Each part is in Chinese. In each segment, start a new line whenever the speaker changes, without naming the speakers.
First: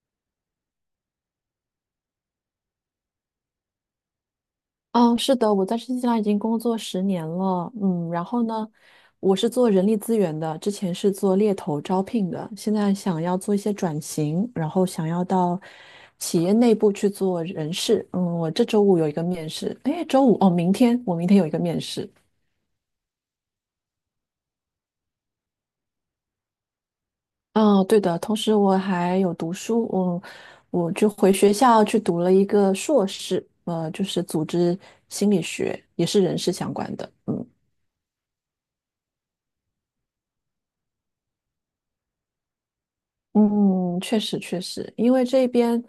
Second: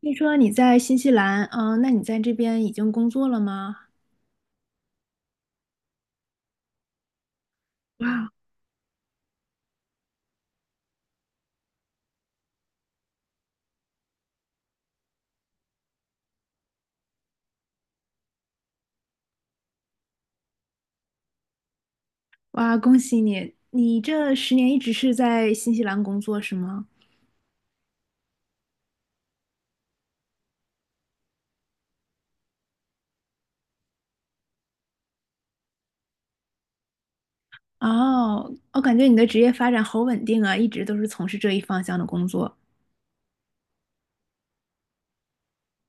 听说你在新西兰，那你在这边已经工作了吗？
嗯，是的，我在新西兰已经工作10年了。嗯，然
哇
后呢，我是做人力资源的，之前是做猎头招聘的，现在想要做一些转型，然后想要到企业内部去做人事。嗯，我这周五有一个面试，诶，周五哦，明天有一个面试。
哇，恭喜你！你这10年一直是在新西兰工作是吗？
嗯，对的，同时我还有读书，我就回学校去读了一个硕士，就是组织心理学，也是人事相关的。嗯。
哦，我感觉你的职业发展好稳定啊，一直都是从事这一方向的工作。
嗯，确实确实，因为这边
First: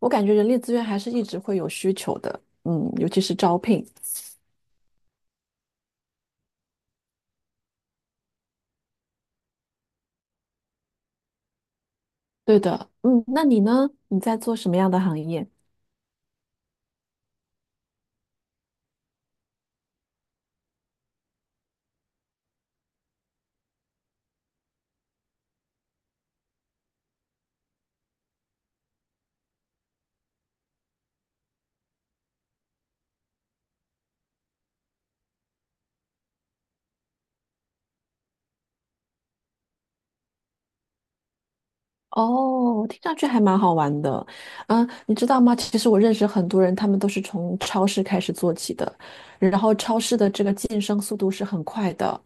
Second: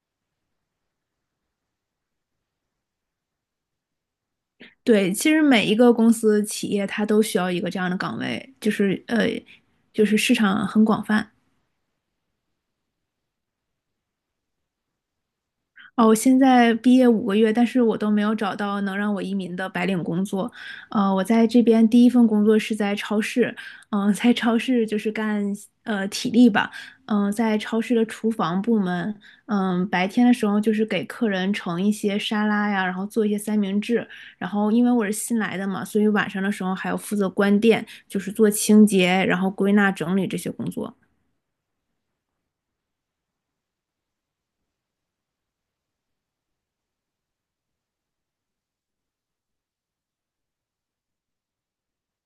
我感觉人力资源还是一直会有需求的，尤其是招聘。
对，其实每一个公司、企业它都需要一个这样的岗位，就是市场很广泛。
对的，那你呢？你在做什么样的行业？
哦，我现在毕业5个月，但是我都没有找到能让我移民的白领工作。我在这边第一份工作是在超市，在超市就是干体力吧，在超市的厨房部门，白天的时候就是给客人盛一些沙拉呀，然后做一些三明治，然后因为我是新来的嘛，所以晚上的时候还要负责关店，就是做清洁，然后归纳整理这些工作。
哦，听上去还蛮好玩的。嗯，你知道吗？其实我认识很多人，他们都是从超市开始做起的，然后超市的这个晋升速度是很快的。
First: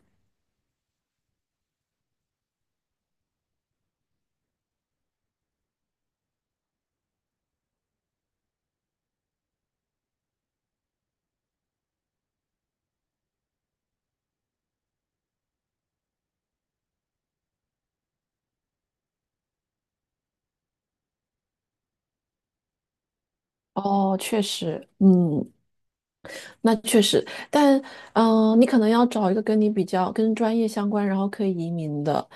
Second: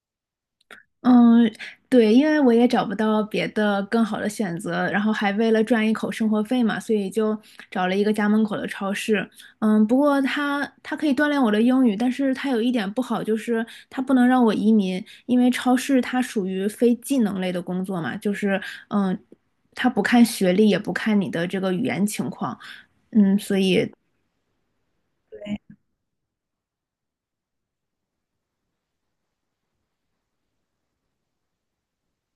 嗯，对，因为我也找不到别的更好的选择，然后还为了赚一口生活费嘛，所以就找了一个家门口的超市。嗯，不过它可以锻炼我的英语，但是它有一点不好，就是它不能让我移民，因为超市它属于非技能类的工作嘛，就是嗯，它不看学历，也不看你的这个语言情况，所以。
哦，确实，
对。
那确实，但你可能要找一个跟你比较跟专业相关，然后可以移民的，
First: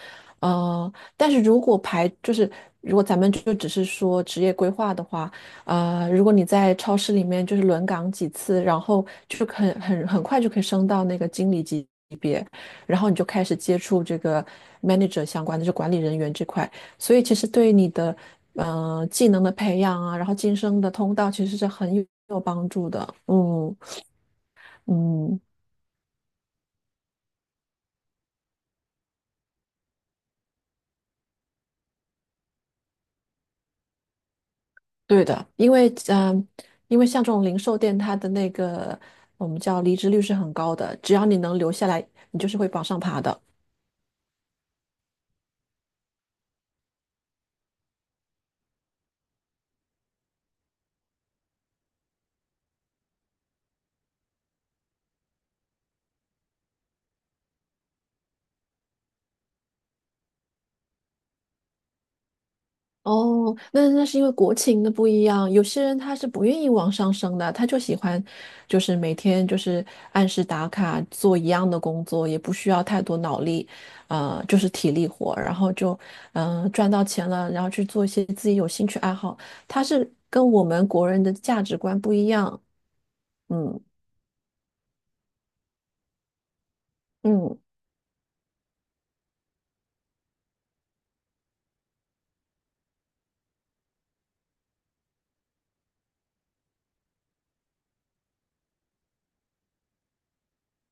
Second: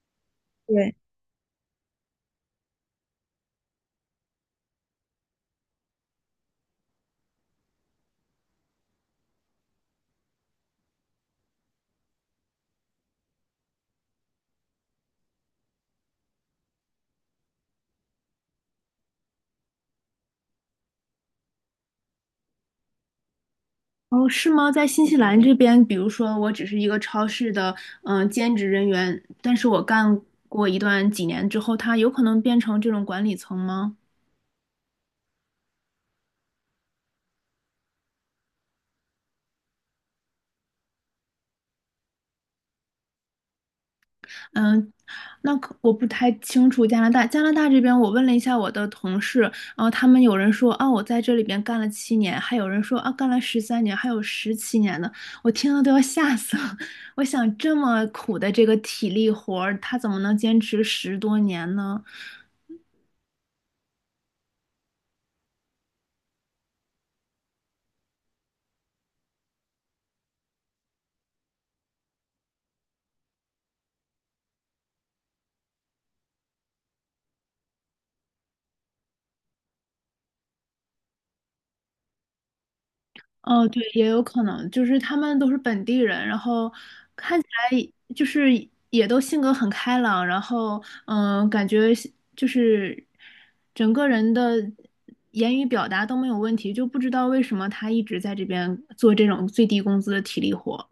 对。
但是如果咱们就只是说职业规划的话，如果你在超市里面就是轮岗几次，然后就很快就可以升到那个经理级别，然后你就开始接触这个 manager 相关的，就管理人员这块，所以其实对你的技能的培养啊，然后晋升的通道其实是很有帮助的，嗯。
哦，是吗？在新西兰
嗯，
这边，比如说我只是一个超市的兼职人员，但是我干过一段几年之后，它有可能变成这种管理层吗？
对的，因为像这种零售店，它的那个我们叫离职率是很高的，只要你能留下来，你就是会往上爬的。
嗯，那可我不太清楚加拿大。加拿大这边，我问了一下我的同事，然后他们有人说啊，我在这里边干了七年，还有人说啊，干了13年，还有17年的，我听了都要吓死了。我想这么苦的这个体力活儿，他怎么能坚持10多年呢？
哦，那是因为国情的不一样，有些人他是不愿意往上升的，他就喜欢，就是每天就是按时打卡做一样的工作，也不需要太多脑力，就是体力活，然后就赚到钱了，然后去做一些自己有兴趣爱好，他是跟我们国人的价值观不一样，
哦，
嗯。
对，也有可能，就是他们都是本地人，然后看起
嗯
来就是也都性格很开朗，然后感觉是就是整个人的言语表达都没有问题，就不知道为什么他一直在这边做这种最低工资的体力活。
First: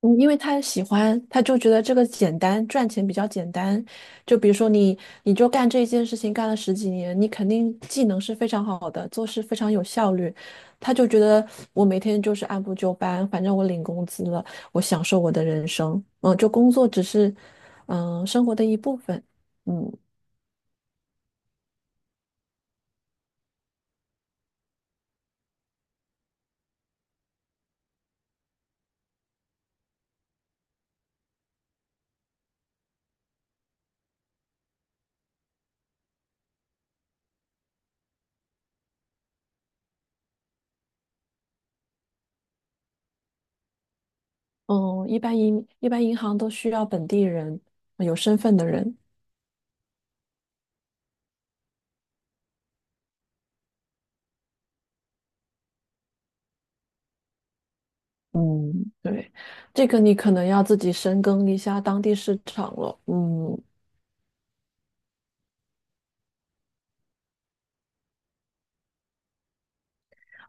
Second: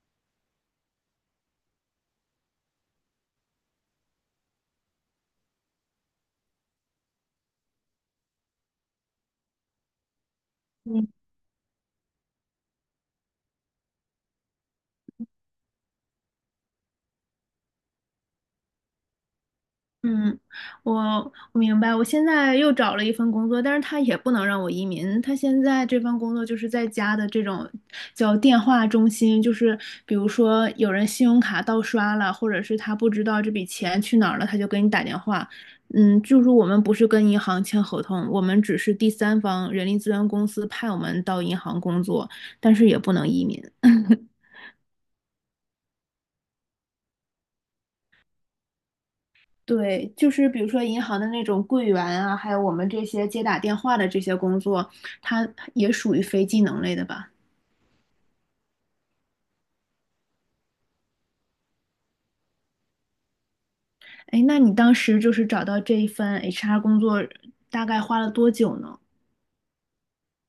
嗯，因为他喜欢，他就觉得这个简单，赚钱比较简单。就比如说你，你就干这一件事情干了十几年，你肯定技能是非常好的，做事非常有效率。他就觉得我每天就是按部就班，反正我领工资了，我享受我的人生。嗯，就工作只是生活的一部分。嗯
嗯，我明白。我现在又找了一份工作，但是他也不能让我移民。他现在这份工作就是在家的这种叫电话中心，就是比如说有人信用卡盗刷了，或者是他不知道这笔钱去哪儿了，他就给你打电话。嗯，就是我们不是跟银行签合同，我们只是第三方人力资源公司派我们到银行工作，但是也不能移民。
嗯，一般银行都需要本地人，有身份的人。
对，就是比如说银行的那种柜员啊，还有我们这些接打电话的这些工作，它也属于非技能类的吧？
嗯，对，这个你可能要自己深耕一下当地市场了。嗯，
哎，那你当时就是找到这一份 HR 工作，大概花了多久呢？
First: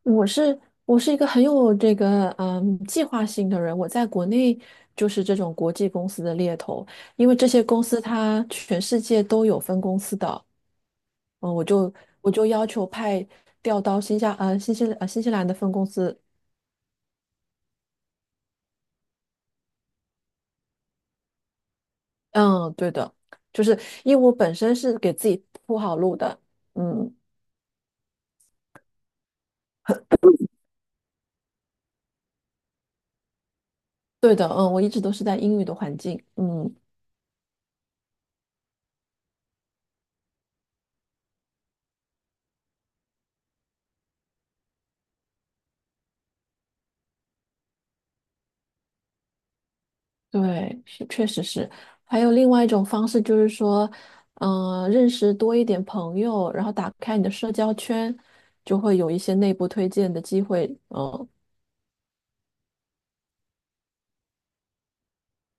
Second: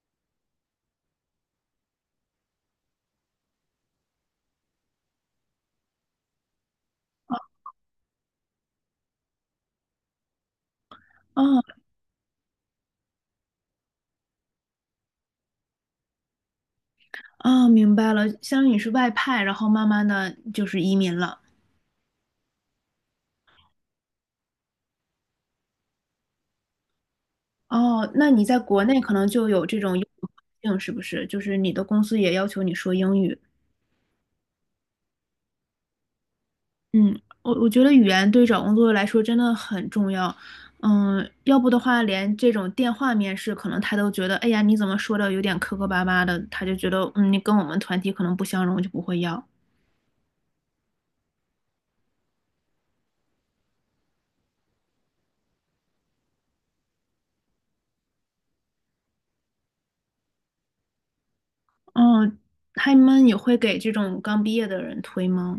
我是我是一个很有这个计划性的人，我在国内就是这种国际公司的猎头，因为这些公司它全世界都有分公司的，嗯，
哦
我就要求派调到新西兰的分公司，
哦，明白了，相当于你是外派，然后慢慢的就是移民了。
嗯，对的，就是因为我本身是给自己铺好路的，嗯，
哦，那你在国内可能就有这种英语环境，是不是？就是你的公司也要求你说英语。
对的，嗯，我一直都是在英语的环境，嗯。
嗯，我觉得语言对找工作来说真的很重要。嗯，要不的话，连这种电话面试，可能他都觉得，哎呀，你怎么说的有点磕磕巴巴的，他就觉得，嗯，你跟我们团体可能不相容，就不会要。
对，是确实是。还有另外一种方式，就是说，认识多一点朋友，然后打开你的社交圈，就会有一些内部推荐的机会。嗯、
哦，他们也会给这种刚毕业的人推吗？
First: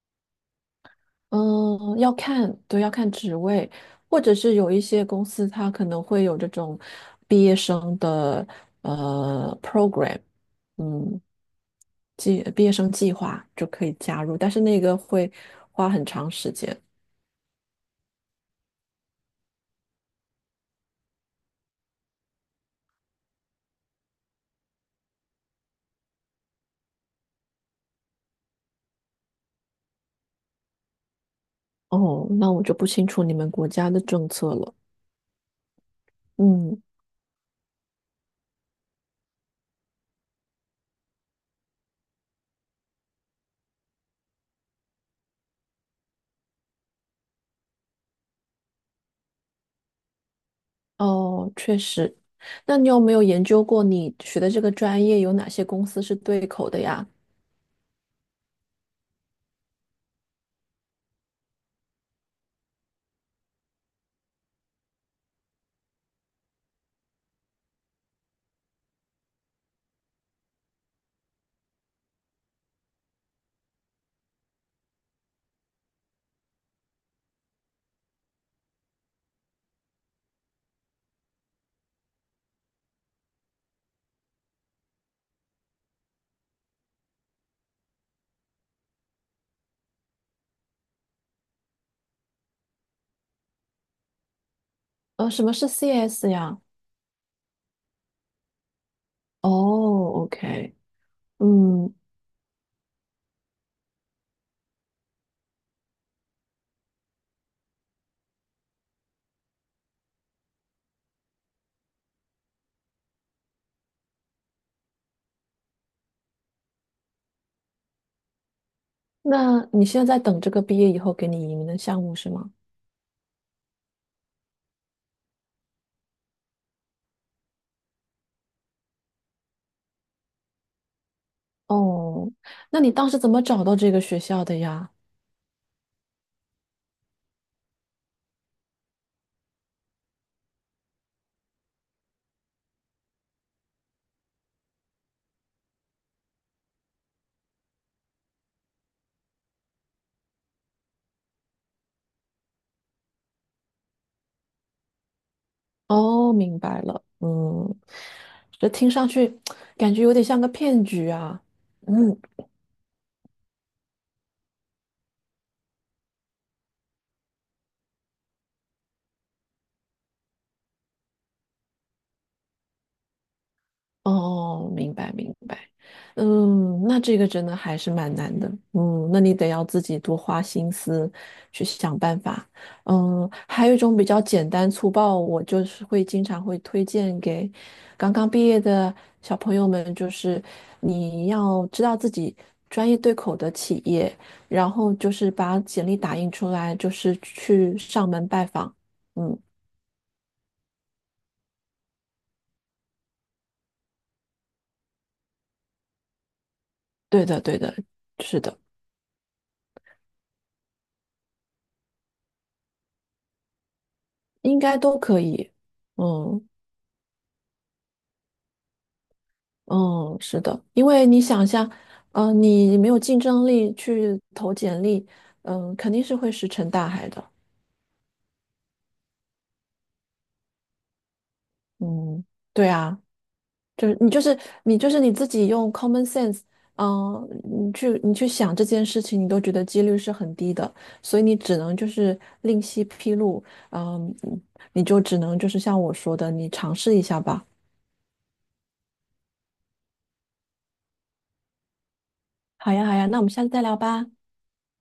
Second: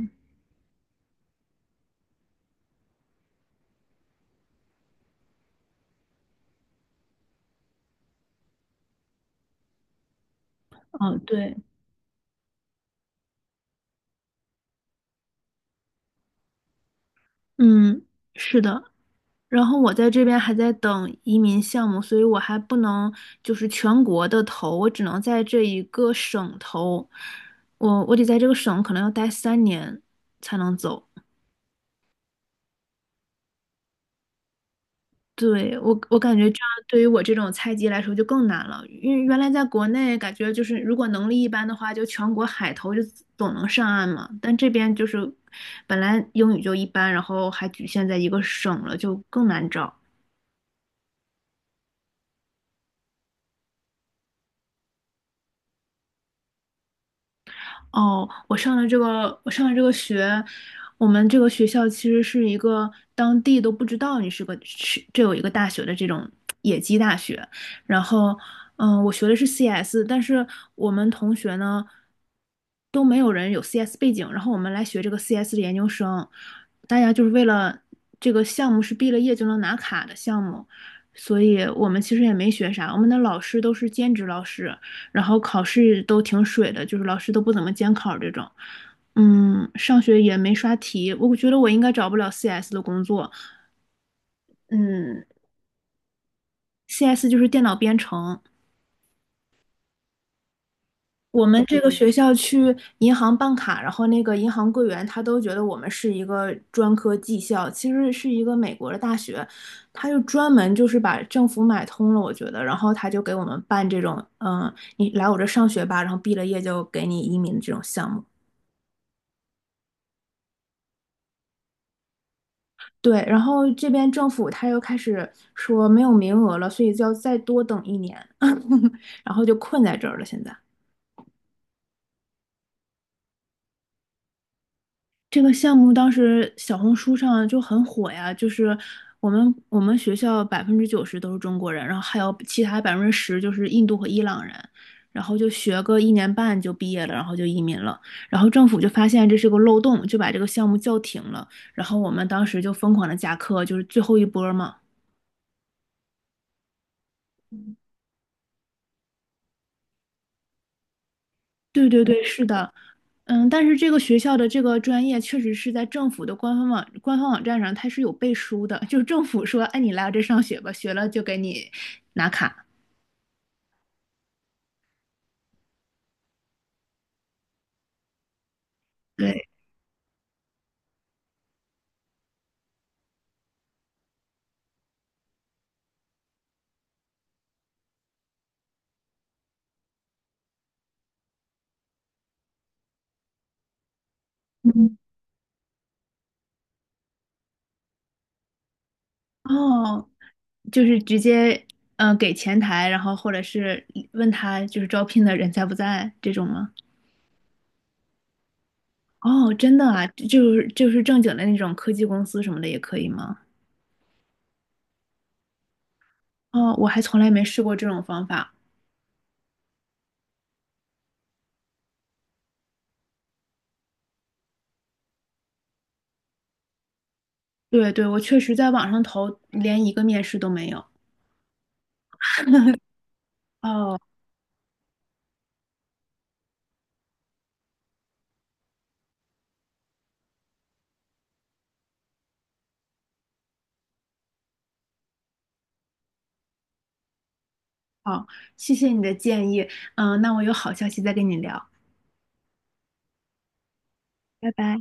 嗯、要看，对，要看职位，或者是有一些公司它可能会有这种毕业生的program，
哦，
嗯，
对，
毕业生计划就可以加入，但是那个会花很长时间。
嗯，是的。然后我在这边还在等移民项目，所以我还不能就是全国的投，我只能在这一个省投。我得在这个省可能要待三年才能走。
哦，那我就不清楚你们国家的政策了。
对，我感觉这样
嗯。
对于我这种菜鸡来说就更难了，因为原来在国内感觉就是如果能力一般的话，就全国海投就总能上岸嘛。但这边就是本来英语就一般，然后还局限在一个省了，就更难找。
哦，确实。那你有没有研究过你学的这个专业有哪些公司是对口的呀？
哦，我上的这个学，我们这个学校其实是一个当地都不知道你是个是这有一个大学的这种野鸡大学。然后，我学的是 CS,但是我们同学呢都没有人有 CS 背景，然后我们来学这个 CS 的研究生，大家就是为了这个项目是毕了业就能拿卡的项目，所以我们其实也没学啥，我们的老师都是兼职老师，然后考试都挺水的，就是老师都不怎么监考这种。嗯，上学也没刷题，我觉得我应该找不了 CS 的工作。嗯
什么是 CS 呀？
，CS 就是电脑编程。
哦，OK，
我们这个
嗯，
学校去银行办卡，然后那个银行柜员他都觉得我们是一个专科技校，其实是一个美国的大学，他就专门就是把政府买通了，我觉得，然后他就给我们办这种，你来我这上学吧，然后毕了业就给你移民的这种项目。
那你现在在等这个毕业以后给你移民的项目是吗？
对，然后这边政府他又开始说没有名额了，所以就要再多等一年，然后就困在这儿了。现在
哦，那你当时怎么找到这个学校的呀？
这个项目当时小红书上就很火呀，就是我们学校90%都是中国人，然后还有其他10%就是印度和伊朗人，然后就学个1年半就毕业了，然后就移民了。然后政府就发现这是个漏洞，就把这个项目叫停了。然后我们当时就疯狂的加课，就是最后一波嘛。
哦，明白了，嗯，这听上去感觉有点像个骗局啊。
对对
嗯。
对，是的，嗯，但是这个学校的这个专业确实是在政府的官方网站上，它是有背书的，就是政府说，哎，你来我这上学吧，学了就给你拿卡。
哦，明白明白，嗯，那这个真的还是蛮难的，那你
对，
得要自己多花心思去想办法，还有一种比较简单粗暴，我就是会经常会推荐给刚刚毕业的小朋友们，就是你要知道自己专业对口的企业，然后
嗯，
就是把简历打印出来，就是去上门拜访，嗯，
哦，就是直接给前台，然后或者是问他就是招聘的人在不在这种吗？
对的对的，是的，
哦，真的啊，就是正经的那种科技公司什么的也可以吗？
应该都可以，嗯。
哦，我还从来没试过这种方法。
嗯，是的，因为你想一下，你没有竞争力去投简历，肯定是会石沉大海的。
对对，我确实在网上投，连一个面试都没有。
嗯，对啊，就是
哦，
你就是你就是你自己用 common sense，你去想这件事情，你都觉得几率是很低的，所以你只能就是另辟蹊路，嗯、你就只能就是像我说的，你尝试一下吧。
好，谢谢你的建议。那我有好消息再跟你聊。
好呀，好呀，那我们下次再聊吧。
拜拜。